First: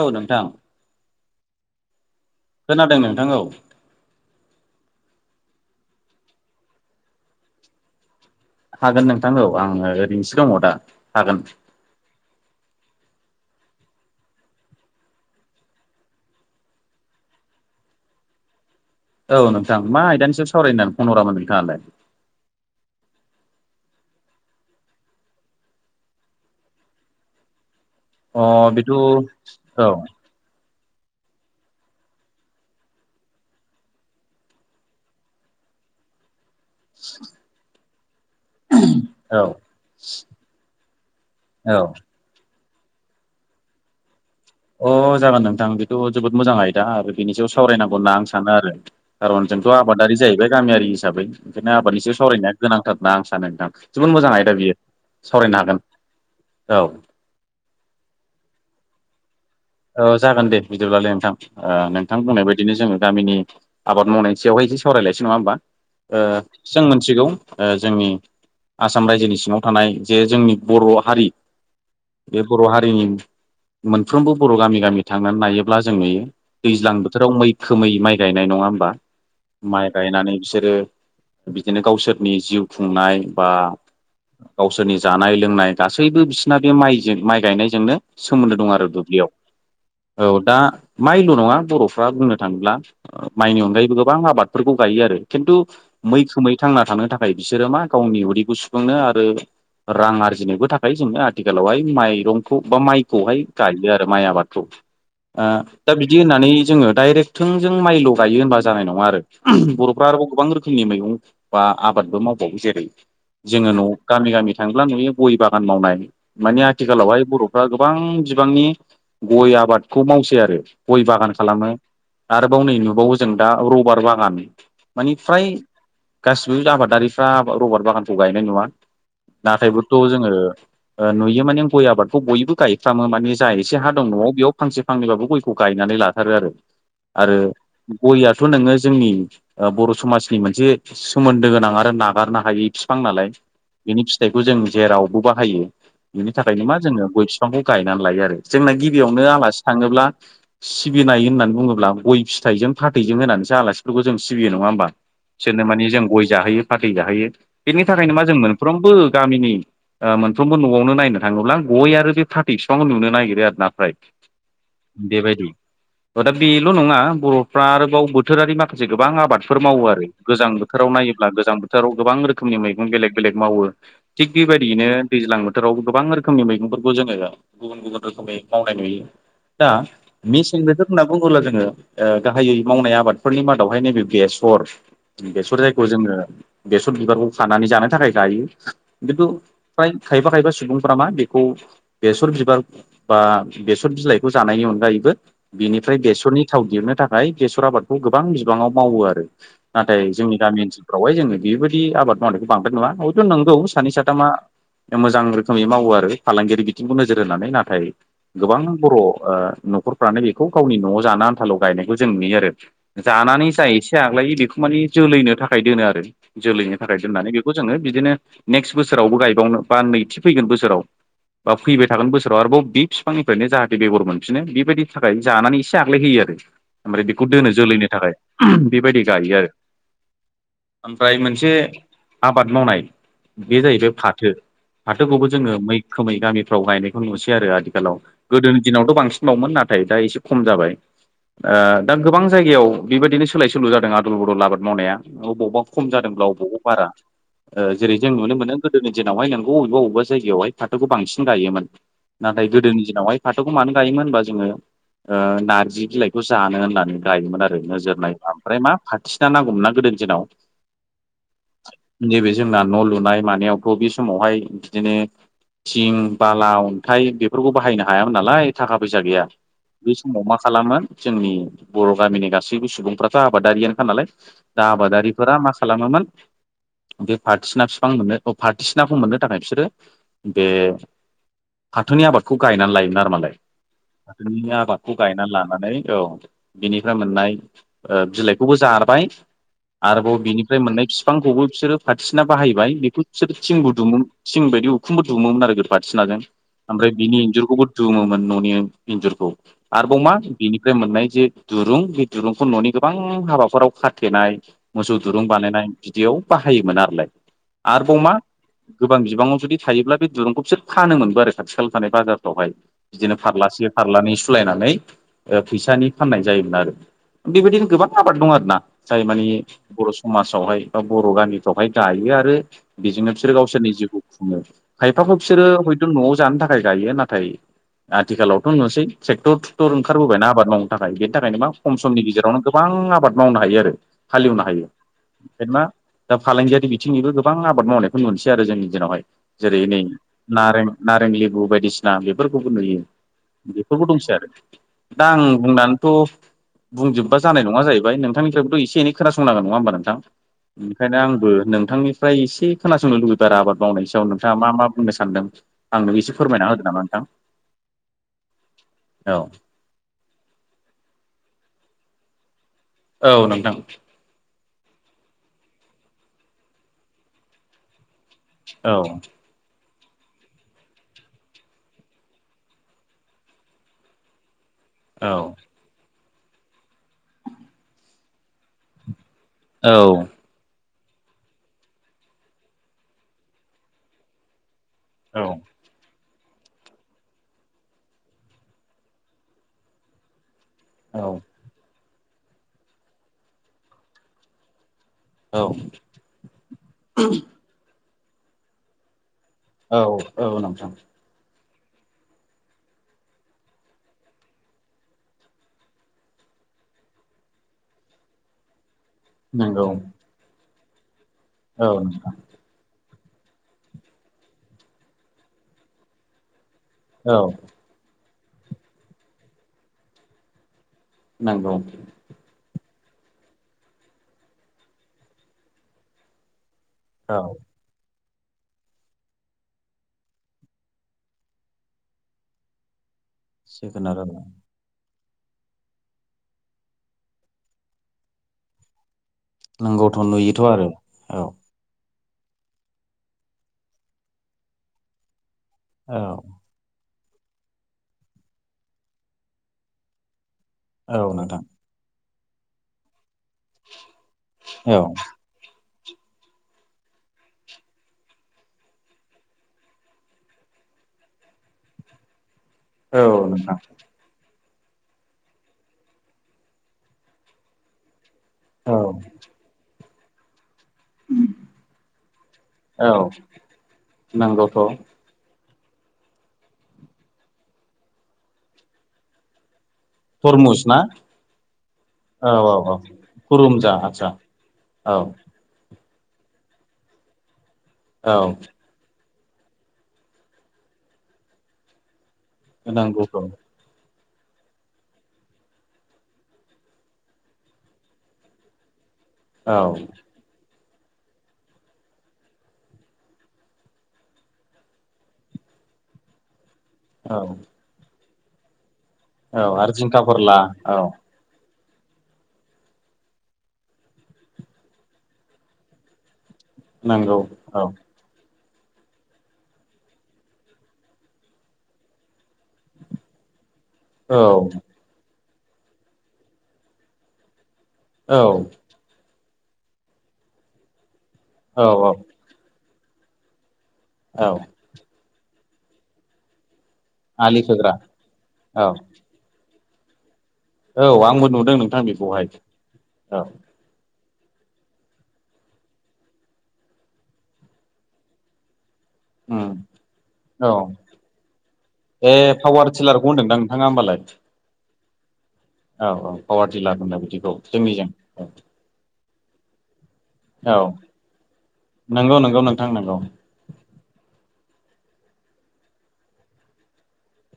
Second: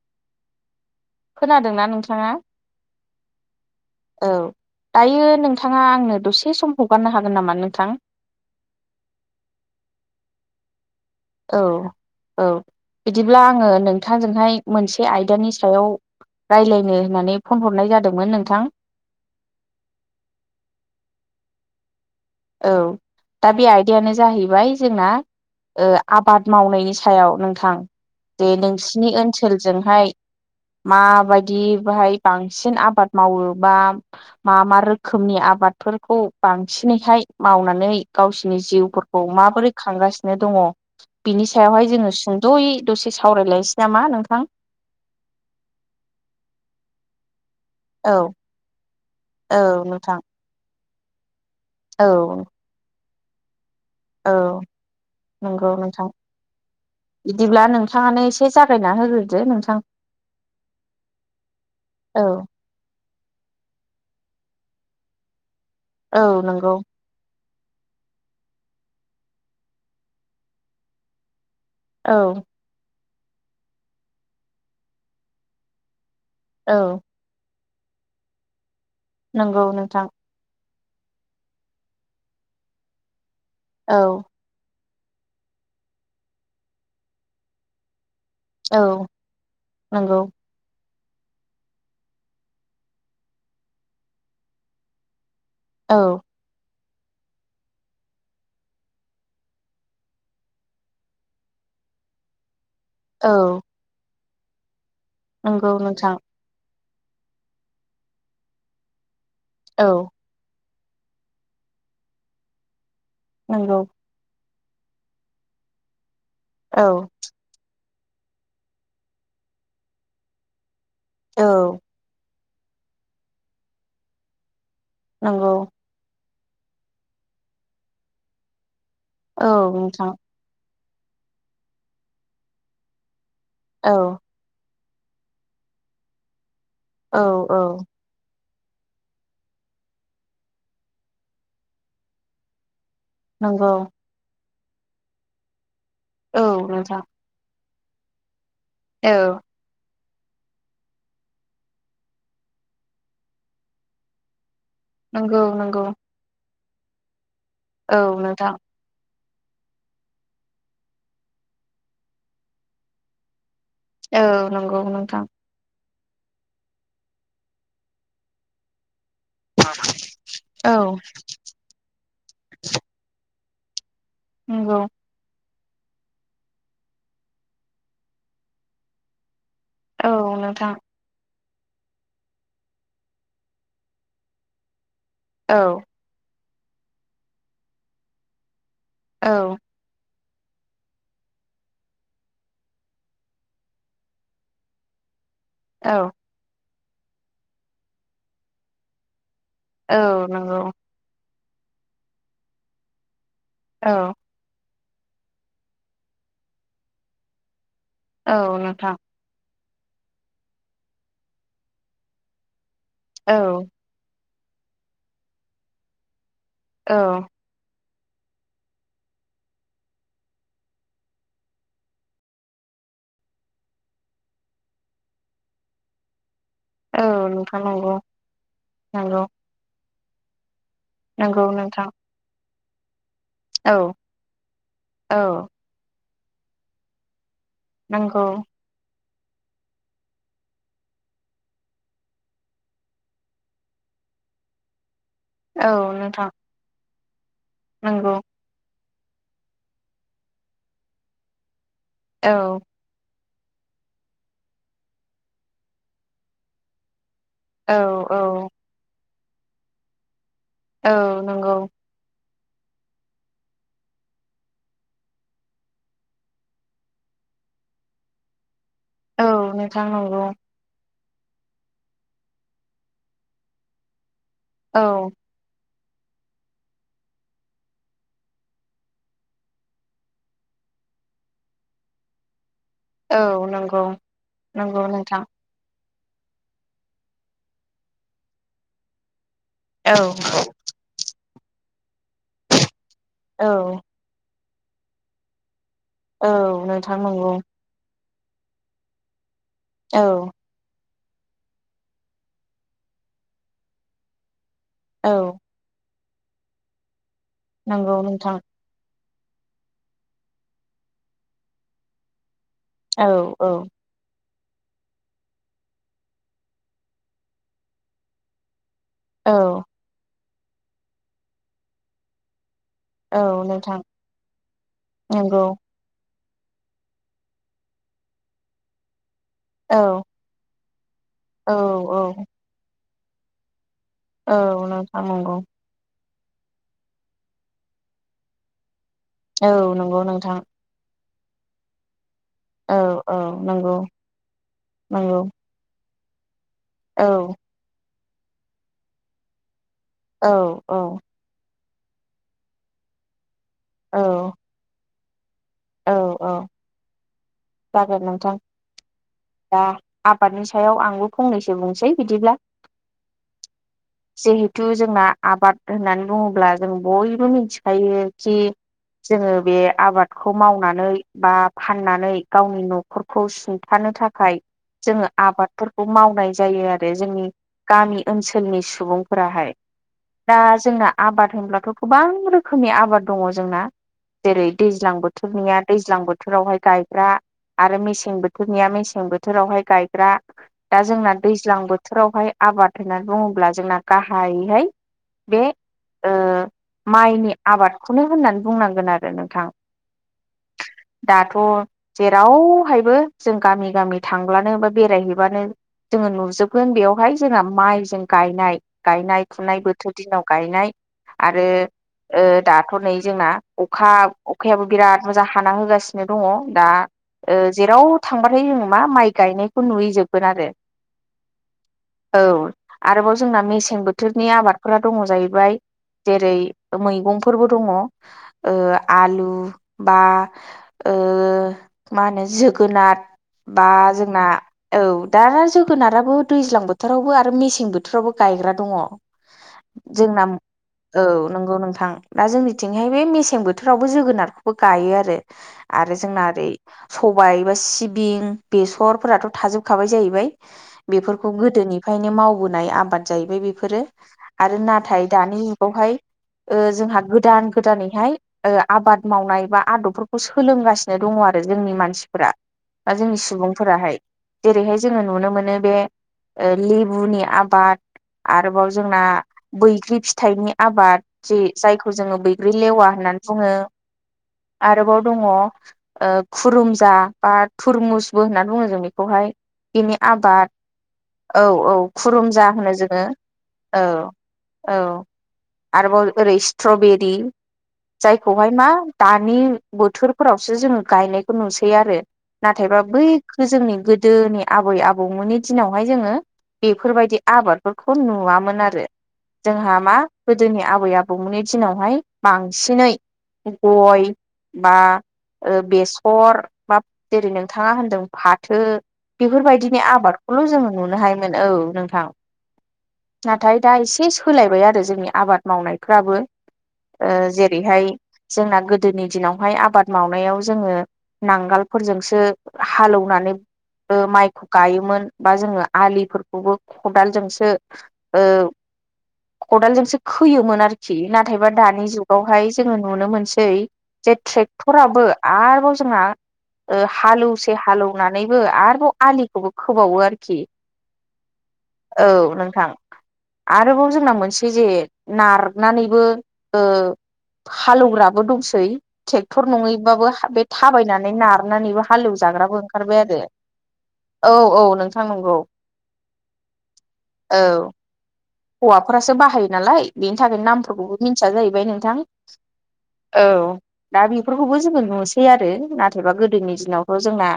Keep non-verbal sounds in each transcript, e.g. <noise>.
औ नोंथां खोनादोंना नोंथाङा? खोनादों नोंथां औ। औ दायो नोंथाङा आंनो दसे सम हगारनो हागोन नामा नोंथां? हागोन नोंथां औ आङो ओरैनोसो दङ दा हागोन। औ औ बिदिब्ला आङो नोंथांजोंहाय मोनसे आयदानि सायाव रायलायनो होननानै फन हरनाय जादोंमोन नोंथां। औ नोंथां मा आयदानि सायाव सावरायनो फन हरामोन नोंथाङालाय? औ दा बे आयदायानो जाहैबाय जोंना ओ आबाद मावनायनि सायाव नोंथां अ जे बेथ' नोंसिनि औ ओनसोलजोंहाय माबायदि बाहाय बांसिन आबाद मावो बा मा मा रोखोमनि आबादफोरखौ बांसिनैहाय मावनानै गावसोरनि जिउफोरखौ औ माबोरै खांगासिनो दङ बिनि औ सायावहाय जोङो सुं ज'यै दसे सावरायलायनोसै नामा नोंथां? अ जागोन नोंथां बेथ' जोबोद मोजाङाय दा आरो बिनि सायाव सावरायनांगौ होनना औ आं सानो आरो कारन जोंथ' औ नोंथां आबादारि जाहैबाय गामियारि हिसाबै। ओंखायनो आबादनि औ सायाव सावरायनाया गोनांथार होनना आं सानो नोंथां। जोबोद औ मोजां आयदा बियो सावरायनो नंगौ हागोन नोंथां औ। बिदिब्ला नोंथाङानो एसे जागायना होग्रोदो नोंथां। ओ जागोन दे बिदिब्लालाय नोंथां ओ नोंथां औ बुंनाय बायदि बिनो जो गामिनि आबाद मावनायनि सायावहाय एसे सावरायलायनोसै नङा होमबा ओ औ नंगौ जों मिनथिगौ ओ जोंनि आसाम रायजोनि सिङाव थानाय जे जोंनि बर' हारि औ बे बर' हारिनि मोनफ्रोमबो बर' गामि गामि थांनानै नायोब्ला जों नुयो। औ दैज्लां बोथोराव मैखोमै माइ गायनाय नङा होमबा? नंगौ माइ नोंथां गायनानै बिसोरो बिदिनो गावसोरनि जिउ खुंनाय बा औ। गावसोरनि जानाय लोंनाय गासैबो बिसोरना बे माइजों माइ गायनायजोंनो सोमोन्दो दं आरो औ दुब्लियाव। नंगौ औ दा माइल' नङा बर'फ्रा बुंनो थाङोब्ला माइनि अनगायैबो गोबां आबादफोरखौ गायो आरो खिन्थु औ मैखोमै थांना थानो थाखाय बिसोरो मा गावनि उदैखौ सफुंनो आरो रां आरजिनोबो थाखाय जोंनो आथिखालावहाय माइरंखौ बा माइ खौहाय औ गायो आरो माइ आबादखौ ओ नंगौ दा नोंथां बिदि होननानै जोङो डाइरेक्ट थोंजों माइल' गायो होनबा जानाय नङा आरो औ बर'फ्रा आरोबाउ गोबां रोखोमनि मैगं बा आबादबो मावबावो जेरै जोङो नंगौ न' गामि गामि थाङोब्ला नुयो गय बागान मावनाय माने औ आथिखालावहाय बर'फ्रा गोबां बिबांनि गय आबादखौ मावसै आरो गय बागान खालामो। औ आरोबाव नै नुबावो जों दा रबार बागान मानि फ्राय नंगौ गासिबो आबादारिफ्रा रबार बागानखौ गायनाय नुवा औ नाथायबोथ' नोंथां जोङो ओ नुयो माने गय आबादखौ बयबो गायफ्रामो माने जा एसे औ हा दं न'आव बेयाव फांसे फांनैबाबो गयखौ गायनानै लाथारो आरो औ आरो औ गययाथ' नोङो जोंनि ओ बर' समाजनि मोनसे सोमोन्दो गोनां आरो नागारनो हायि फां नालाय नंगौ बिनि फिथाइखौ जों जेरावबो बाहायो बिनि औ थाखायनो मा नोंथां जोङो गय फि बिफांखौ गायनानै लायो। आरो जोंना औ गिबियावनो आलासि थाङोब्ला सिबिनाय होननानै बुङोब्ला गय फिथाइजों फाथैजों होनानैसो आलासिफोरखौ जों सिबियो नङा होमबा? नंगौ सोरनो नंगौ माने जों गय जाहोयो फाथै जाहोयो बेनि औ थाखायनो मा जों नोंथां मोनफ्रोम बो गामिनि ओ मोनफ्रोमबो न'आवनो नायनो थाङोब्ला गय आरो बे फाथै बिफांखौ नुनो नागिरो। बिराद ना फ्राइ औ नंगौ नोंथां बेबायदि। ओ दा बेल' नङा बर'फ्रा आरोबाव बोथोरारि माखासे गोबां आबाद मावो आरो गोजां बोथोराव औ नायोब्ला गोजां बोथोराव गोबां रोखोमनि मैगं बेलेग बेलेग मावो। थिग नंगौ बेबायदियैनो दैज्लां बोथोराव गोबां रोखोमनि मैगंफोरखौ जोङो गुबुन गुबुन रोखोमै मावनाय नुयो। दा औ मेसें नोंथां बोथोर होनना बुङोब्ला जोङो ओ गाहायै मावनाय आबादफोरनि मादावहाय नैबे बेसर औ बेसर जायखौ जोङो बेसर बिबारखौ खानानै जानो थाखाय गायो खिन्थु औ फ्राय खायबा खायबा सुबुंफोरा मा बेखौ बेसर बिबार बा बेसर बिलाइखौ जानायनि अनगायैबो बिनिफ्राय औ बेसरनि थाव दिहुननो थाखाय बेसर आबादखौ गोबां बिबाङाव मावो आरो नाथाय औ जोंनि नंगौ गामि ओनसोलाव हाय जोङो बेबायदि आबाद मावनायखौ बांद्राय नङा हयथ' नंगौ औ सानै साथामा मोजां रोखोमै मावो आरो फालांगियारि बिथिंखौ नोजोर होनानै नाथाय औ गोबां बर' नोंथां ओ न'खरफ्रानो बेखौ गावनि न'आव जानो आनथाल' गायनायखौ जों नुयो। आरो औ जानानै जा एसे आग्लायो बेखौ माने जोलैनो थाखाय दोनो आरो जोलैनो औ थाखाय दोननानै बे खौ जोङो बिदिनो नेक्स्ट बोसोरावबो गायबावनो बा नैथि फैगोन बोसोराव बा फैबाय थागोन बोसोराव आरोबाव बि फिफांनिफ्रायनो जाहाथे बेगर मोनफिनो बेबायदि थाखाय जानानै एसे आग्लाय होयो। आरो औ ओमफ्राय बेखौ दोनो नोंथां जोलैनि नंगौ थाखाय बेबायदि नंगौ जायो। आरो ओमफ्राय नंगौ मोनसे नोंथां आबाद मावनाय बे औ जाहैबाय फाथो फाथोखौबो औ जोङो मैखोमै गामिफ्राव गायनायखौ नुसै आरो आ थिखालाव नंगौ गोदोनि दिनावथ' बांसिनबावमोन नाथाय दा एसे खम जाबाय ओ दा गोबां जायगायाव बेबायदिनो सोलाय सोल' जादों आदल बदल आबाद मावनाया अबावबा औ खम जादोंब्ला नोंथां अबावबा बारा ओ जेरै जों नंगौ नुनो मोनो गोदोनि दिनावहाय नोंगौ अबेबा अबेबा जायगायावहाय फाथोखौ बांसिन गायोमोन औ नाथाय गोदोनि दिनावहाय फाथोखौ मानो गायोमोन होनबा जोङो ओ नारजि बिलाइखौ जानो होननानै गायोमोन आरो। औ नोजोर नायबा औ ओमफ्राय मा फाथिसिना नांगौमोन ना गोदोनि दिनाव। औ नंगौ। नैबे जोंना न' लुनाय मानायावथ' बे समावहाय बिदिनो थिं बाला अन्थाइ बेफोरखौ बाहायनो हायामोन नालाय थाखा फैसा गैया औ नोंथां बे समाव नंगौ मा खालामो जोंनि बर' गामिनि गासैबो सुबुंफ्राथ' आबादारियानोखा नालाय। दा औ आबादारिफोरा मा खालामोमोन बे फाथिसिना बिफां मोननो फाथिसिनाखौ मोननो थाखाय बिसोरो बे फाथोनि आबादखौ गायनानै लायोमोन आरो औ मालाय नंगौ फाथोनि नंगौ आबादखौ नोंथां गायनानै लानो माने औ बिनिफ्राय मोननाय ओ बिलाइखौबो जाबाय औ आरोबाव बिनि फ्राय मोननाय बिफांखौबो बिसोरो फाथिसिना बाहायबाय बेखौ बिसोर औ थिंबो दुमो थिं बायदि उखुमफोर दुमोमोन आरो गोदो फाथिनाजों औ ओमफ्राय नोंथां नंगौ <unintelligible> दुमोमोन न'नि इन्जुरखौ आरोबाव औ मा बेनिफ्राय मोननाय जे दुरुं बे दिरुंखौ न'नि गोबां हाबाफोराव खाथेनाय मोसौ औ दुरुं बानायनाय बिदियाव बाहायोमोन आरोलाय नंगौ आरोबाव मा नोंथां गोबां बिबाङाव जुदि थायोब्ला बे दुरुंखौ बिसोर फानो मोनबो आरो खाथि खाला थानाय बाजारफ्रावहाय। औ बिदिनो औ फारलासे फारलाानै सुलायनानै ओ फैसानि फाननाय जायोमोन आरो। बेबायदिनो गोबां आबाद दं आरो ना। जाय मानि औ बर' समाजावहाय बा बर' गामिफ्रावहाय दायो आरो बेजोंनो औ बिसोरो गावसोरनि नोंथां जिउखौ खुङो खायफाखौ नंगौ बिसोरो हयथ' न'आव जानो थाख थाखाय गायो नाथाय आथिखालावथ' नुसै ट्रेक्टर थटुक्टर औ ओंखारबोबायना आबाद मावनो। थाखाय बेनि थाखायनो मा औ खम समनि औ गेजेरावनो गोबां आबाद मावनो हायो आरो। औ हालिवनो हायो नोंथां नंगौ ओखायनोमा दा फालांगियारि बिथिंनिबो गोबां आबाद मावनायखौ नुनसै आरो जोंनि दिनावहाय औ जेरै नै नंगौ नोंथां नारें नारें लिबु बायदिसिन ना बेफोरखौबो औ नुयो औ नंगौ बेफोरबो दंसै आरो। दा नंगौ आं बुंनानथ' औ बुंजोब्बा जानाय नङा जाहैबाय नोंथांनिफ्रायबोथ' एनै खोनासंनांगोन नङा होमबा नोंथां। औ औ ओंखायनो आंबो नोंथांनिफ्राय एसे खोनासंनो लुबैबाय आरो आबाद मावनायनि औ सायाव नोंथाङा मा मा बुंनो सानदों औ आंनो एसे औ फोरमायना होदो नामा नोंथां। जागोन नोंथां औ दा आबादनि सायाव आंबो फंनैसो बुंसै बिदिब्ला औ नोंथां। जिहेथु जोंना आबाद होननानै बुङोब्ला जों बयबो मिनथिखायो। खि औ जोङो बे आबादखौ मावनानै बा फाननानै गावनि न'खरखौ सुंथानो थाखाय जोङो औ आबादफोर खौ मावनाय जायो आरो जोंनि गामि ओनसोलनि सुबुंफोराहाय। औ। दा जोंना आबाद होनब्लाथ' गोबां रोखोमनि आबाद दङ जोंना। जेरै दैज्लां बोथोरनिया दैज्लां बोथोरावहाय गायग्रा। आरो मेसें बोथोरनिया मेसें बोथोरावहाय गायग्रा दा औ जोंना दै ज्लां बोथोरावहाय आबाद होननानै बुङोब्ला जोंना गाहायैहाय बे औ ओ माइनि आबादखौनो होननानै बुंनांगोन आरो नोंथां। औ औ नोंथां। दाथ' जेरावहायबो जों गामि गामि थांब्लानो बा बेरायहैबानो जोङो नुजोबगोन बेवहाय जोंना माइजों गायनाय। गायनाय फुनाय नंगौ बोथोर दिनाव गायनाय आरो औ ओ दाथ' नै जोंना अखा अखायाबो बिराद मोजां हाना होगासिनो दङ दा औ ओ जेराव थांबाथाय जों मा माइ गायनायखौ नुहै जोबगोन आरो। नोंगौ। औ आरोबाव जोंना मेसें बोथोरनि आबादफोरा दङ जाहैबाय जेरै औ मैगंफोरबो दङ आलु बा ओ मा होनो जोगोनार बा जोगोनार आरो जोंना औ दा जोगोनाराबो दैज्लां बोथोरावबो आरो मेसें बोथोरावबो गायग्रा दङ नोंगौथ' जोंना नुयोथ' आरो औ नंगौ नोंथां दा जोंनिथिंहाय बे मेसें बोथोरावबो जोगोनारखौबो गायो आरो औ आरो जोंना ओरै सबाय बा सिबिं बेसरफोराथ' थाजोबखाबाय जाहैबाय औ बेफोरखौ नोंथां गोदोनिफ्रायनो मावबोनाय आबाद जाहैबाय बे बेफोरो आरो औ नाथाय दानि जुगावहाय ओ जोंहा गोदान गोदानैहाय ओ आबाद मावनाय बा आदबफोरखौ सोलोंगासिनो दङ आरो जोंनि मानसिफोरा बा औ जोंनि नोंथां सुबुंफोराहाय। जेरैहाय जोङो नुनो मोनो बे ओ लिबुनि आबाद। आरोबाव औ जोंना बैग्रि फिथाइनि आबाद जि जायखौ जोङो बैग्रि लेवा औ होननानै बुङो। नंगौथ' आरोबाव दङ ओ खुरुमजा बा थुरमुसबो होननानै बुङो जों बेखौहाय। बिनि आबाद तरमुस ना औ औ औ खुरुमजा औ होनो औ जोङो खुरुमजा औ। आदसा औ आरोबाव ओरै स्ट्रबेरि औ जायखौहाय मा दानि बोथोरफोरावसो जोङो गायनायखौ नुसै आरो। नाथायबा नंगौथ' बैखौ जोंनि गोदोनि आबै आबौमोननि दिनावहाय जोङो बेफोरबायदि आबादफोरखौ नुवामोन आरो औ औ जोंहा मा गोदोनि आबै आबौमोननि दिनावहाय बांसिनै गय बा बेसर बा जेरै औ नोंथाङा होनदों फाथो आरो बेफोरबायदिनि जिंखा फोरला आबादखौल' जोंङो औ नुनो हायोमोन औ नोंथां नाथाय दा एसे सोलायबाय आरो जोंनि आबाद मावनायफ्राबो ओ नंगौ औ जेरैहाय जोंना गोदोनि दिनावहाय आबाद माव नायाव जोङो नांगालफोरजोंसो हालौनानै ओ औ माइखौ गायोमोन बा जोङो आलिफोरखौबो खदालजोंसो औ खदालजोंसो खोयोमोन आरोखि नाथायबा औ दानि जुगाव ओमफाय जोङो नुनो मोनसै जे औ ट्रेक्टराबो आरोबाव जोंहा ओ आलि हालौवसे खोग्रा हालौवनानैबो औ आरोबाव आलिखौबो खोबावो आरोखि औ आंबो नुदों नोंथां औ बेखौहाय नोंथां औ आरोबाव जोंना मोनसे जे नारनानैबो ओ हालौवग्राबो दंसै ट्रेक्टर उम नङै हबाबो बे औ थाबायनानै नारनानैबो ए हालेवजाग्राबो पावार ओंखारबाय टिलारखौ आरो होनदोंदां नोंथाङा होमबालाय औ औ नोंथां नंगौ औ औ पावार डिलार होनो बिदिखौ औ जोंनिजों औ हौवाफोरासो बाहायो नालाय बेनि थाखायनो औ नामफोरखौबो मिथिया जाहैबाय नोंथां नंगौ नंगौ नोंथां नंगौ औ दा बेफोरखौबो जोङो नुसै आरो नाथायबा गोदोनि दिनावथ' जोंना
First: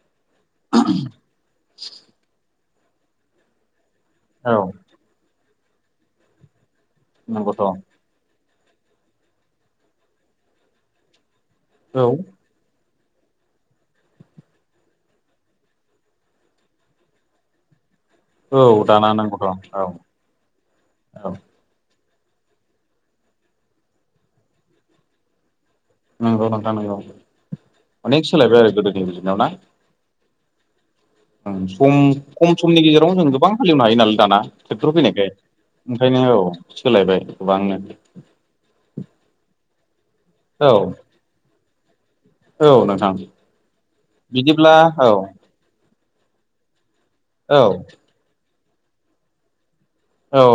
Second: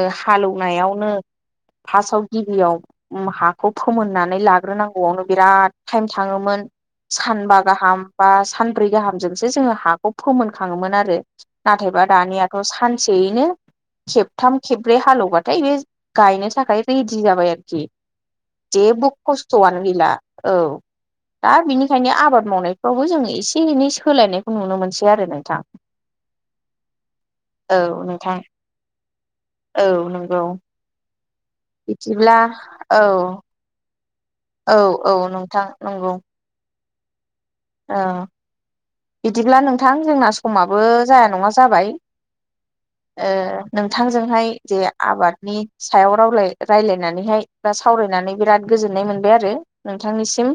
ओ हालेवनायावनो फार्स्टआव गिबियाव ओम हाखौ फोमोननानै औ लाग्रोनांगौआवनो बिराद टाइम थाङोमोन सानबा नंगौथ' गाहाम बा सानब्रै गाहामजोंसो जोङो हाखौ फोमोन खाङोमोन आरो औ नाथायबा दानियाथ' सानसेयैनो खेबथाम खेब्रै हालेवबाथाय बे गायनो थाखाय रेडि जाबाय आरोखि औ जेबो दाना नांगौ र <unintelligible> औ दा बिनिखायनो आबाद मावनायफ्रावबो जों एसे एनै सोलायनायखौ नुनो मोनसै आरो नोंथां नंगौ नोंथां नंगौ औ अनेक नोंथां सोलायबाय आरो गोदोनि <unintelligible> ना औ नंगौ सम बिदिब्ला खम समनि औ गेजेराव जों गोबां हालेवनो हायो नालाय दाना औ ट्रेक्टर औ फैनायखाय नोंथां नंगौ ओंखायनो औ सोलायबाय गोबांनो औ बिदिब्ला नोंथां जोंना औ समाबो जाया नङा जाबाय औ नोंथां ओ नोंथांजोंहाय बिदिब्ला जे औ आबादनि सायाव रावलाय रायलायनानैहाय औ बा सावरायनानै बिराद गोजोननाय मोनबाय आरो औ नोंथांनिसिम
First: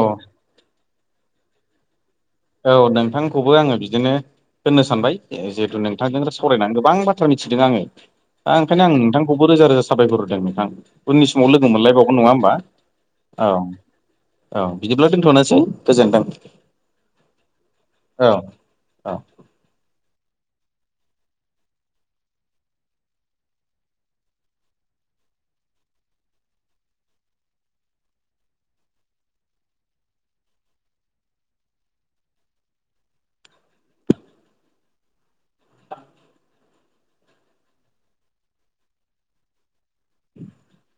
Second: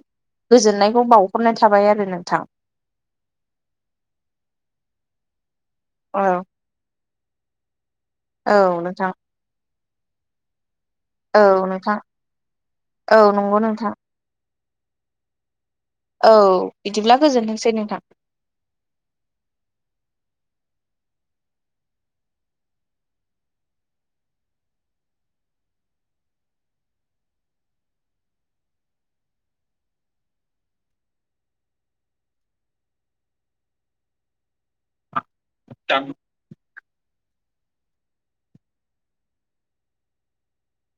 गोजोननायखौ बावहरनाय थाबाय आरो नोंथां औ नोंथांखौबो आङो बिदिनो होननो सानबाय जिहेथु औ नोंथांजों सावरायनानै गोबां बाथ्रा मिथिदों आंङो दा औ ओंखायनो आं नोंथां नोंथांखौबो रोजा रोजा साबायखहोदों नोंथां उननि औ समाव लोगो नोंथां मोनलायबावगोन नङा होमबा औ नंगौ नोंथां औ बिदिब्ला दोनथ'नोसै गोजोन्थों औ बिदिब्ला गोजोनथोंसै नोंथां औ दां <inaudible>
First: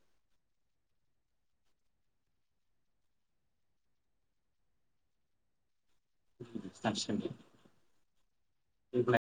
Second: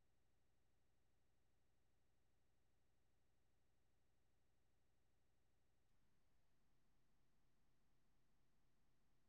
<unintelligible> <unintelligible>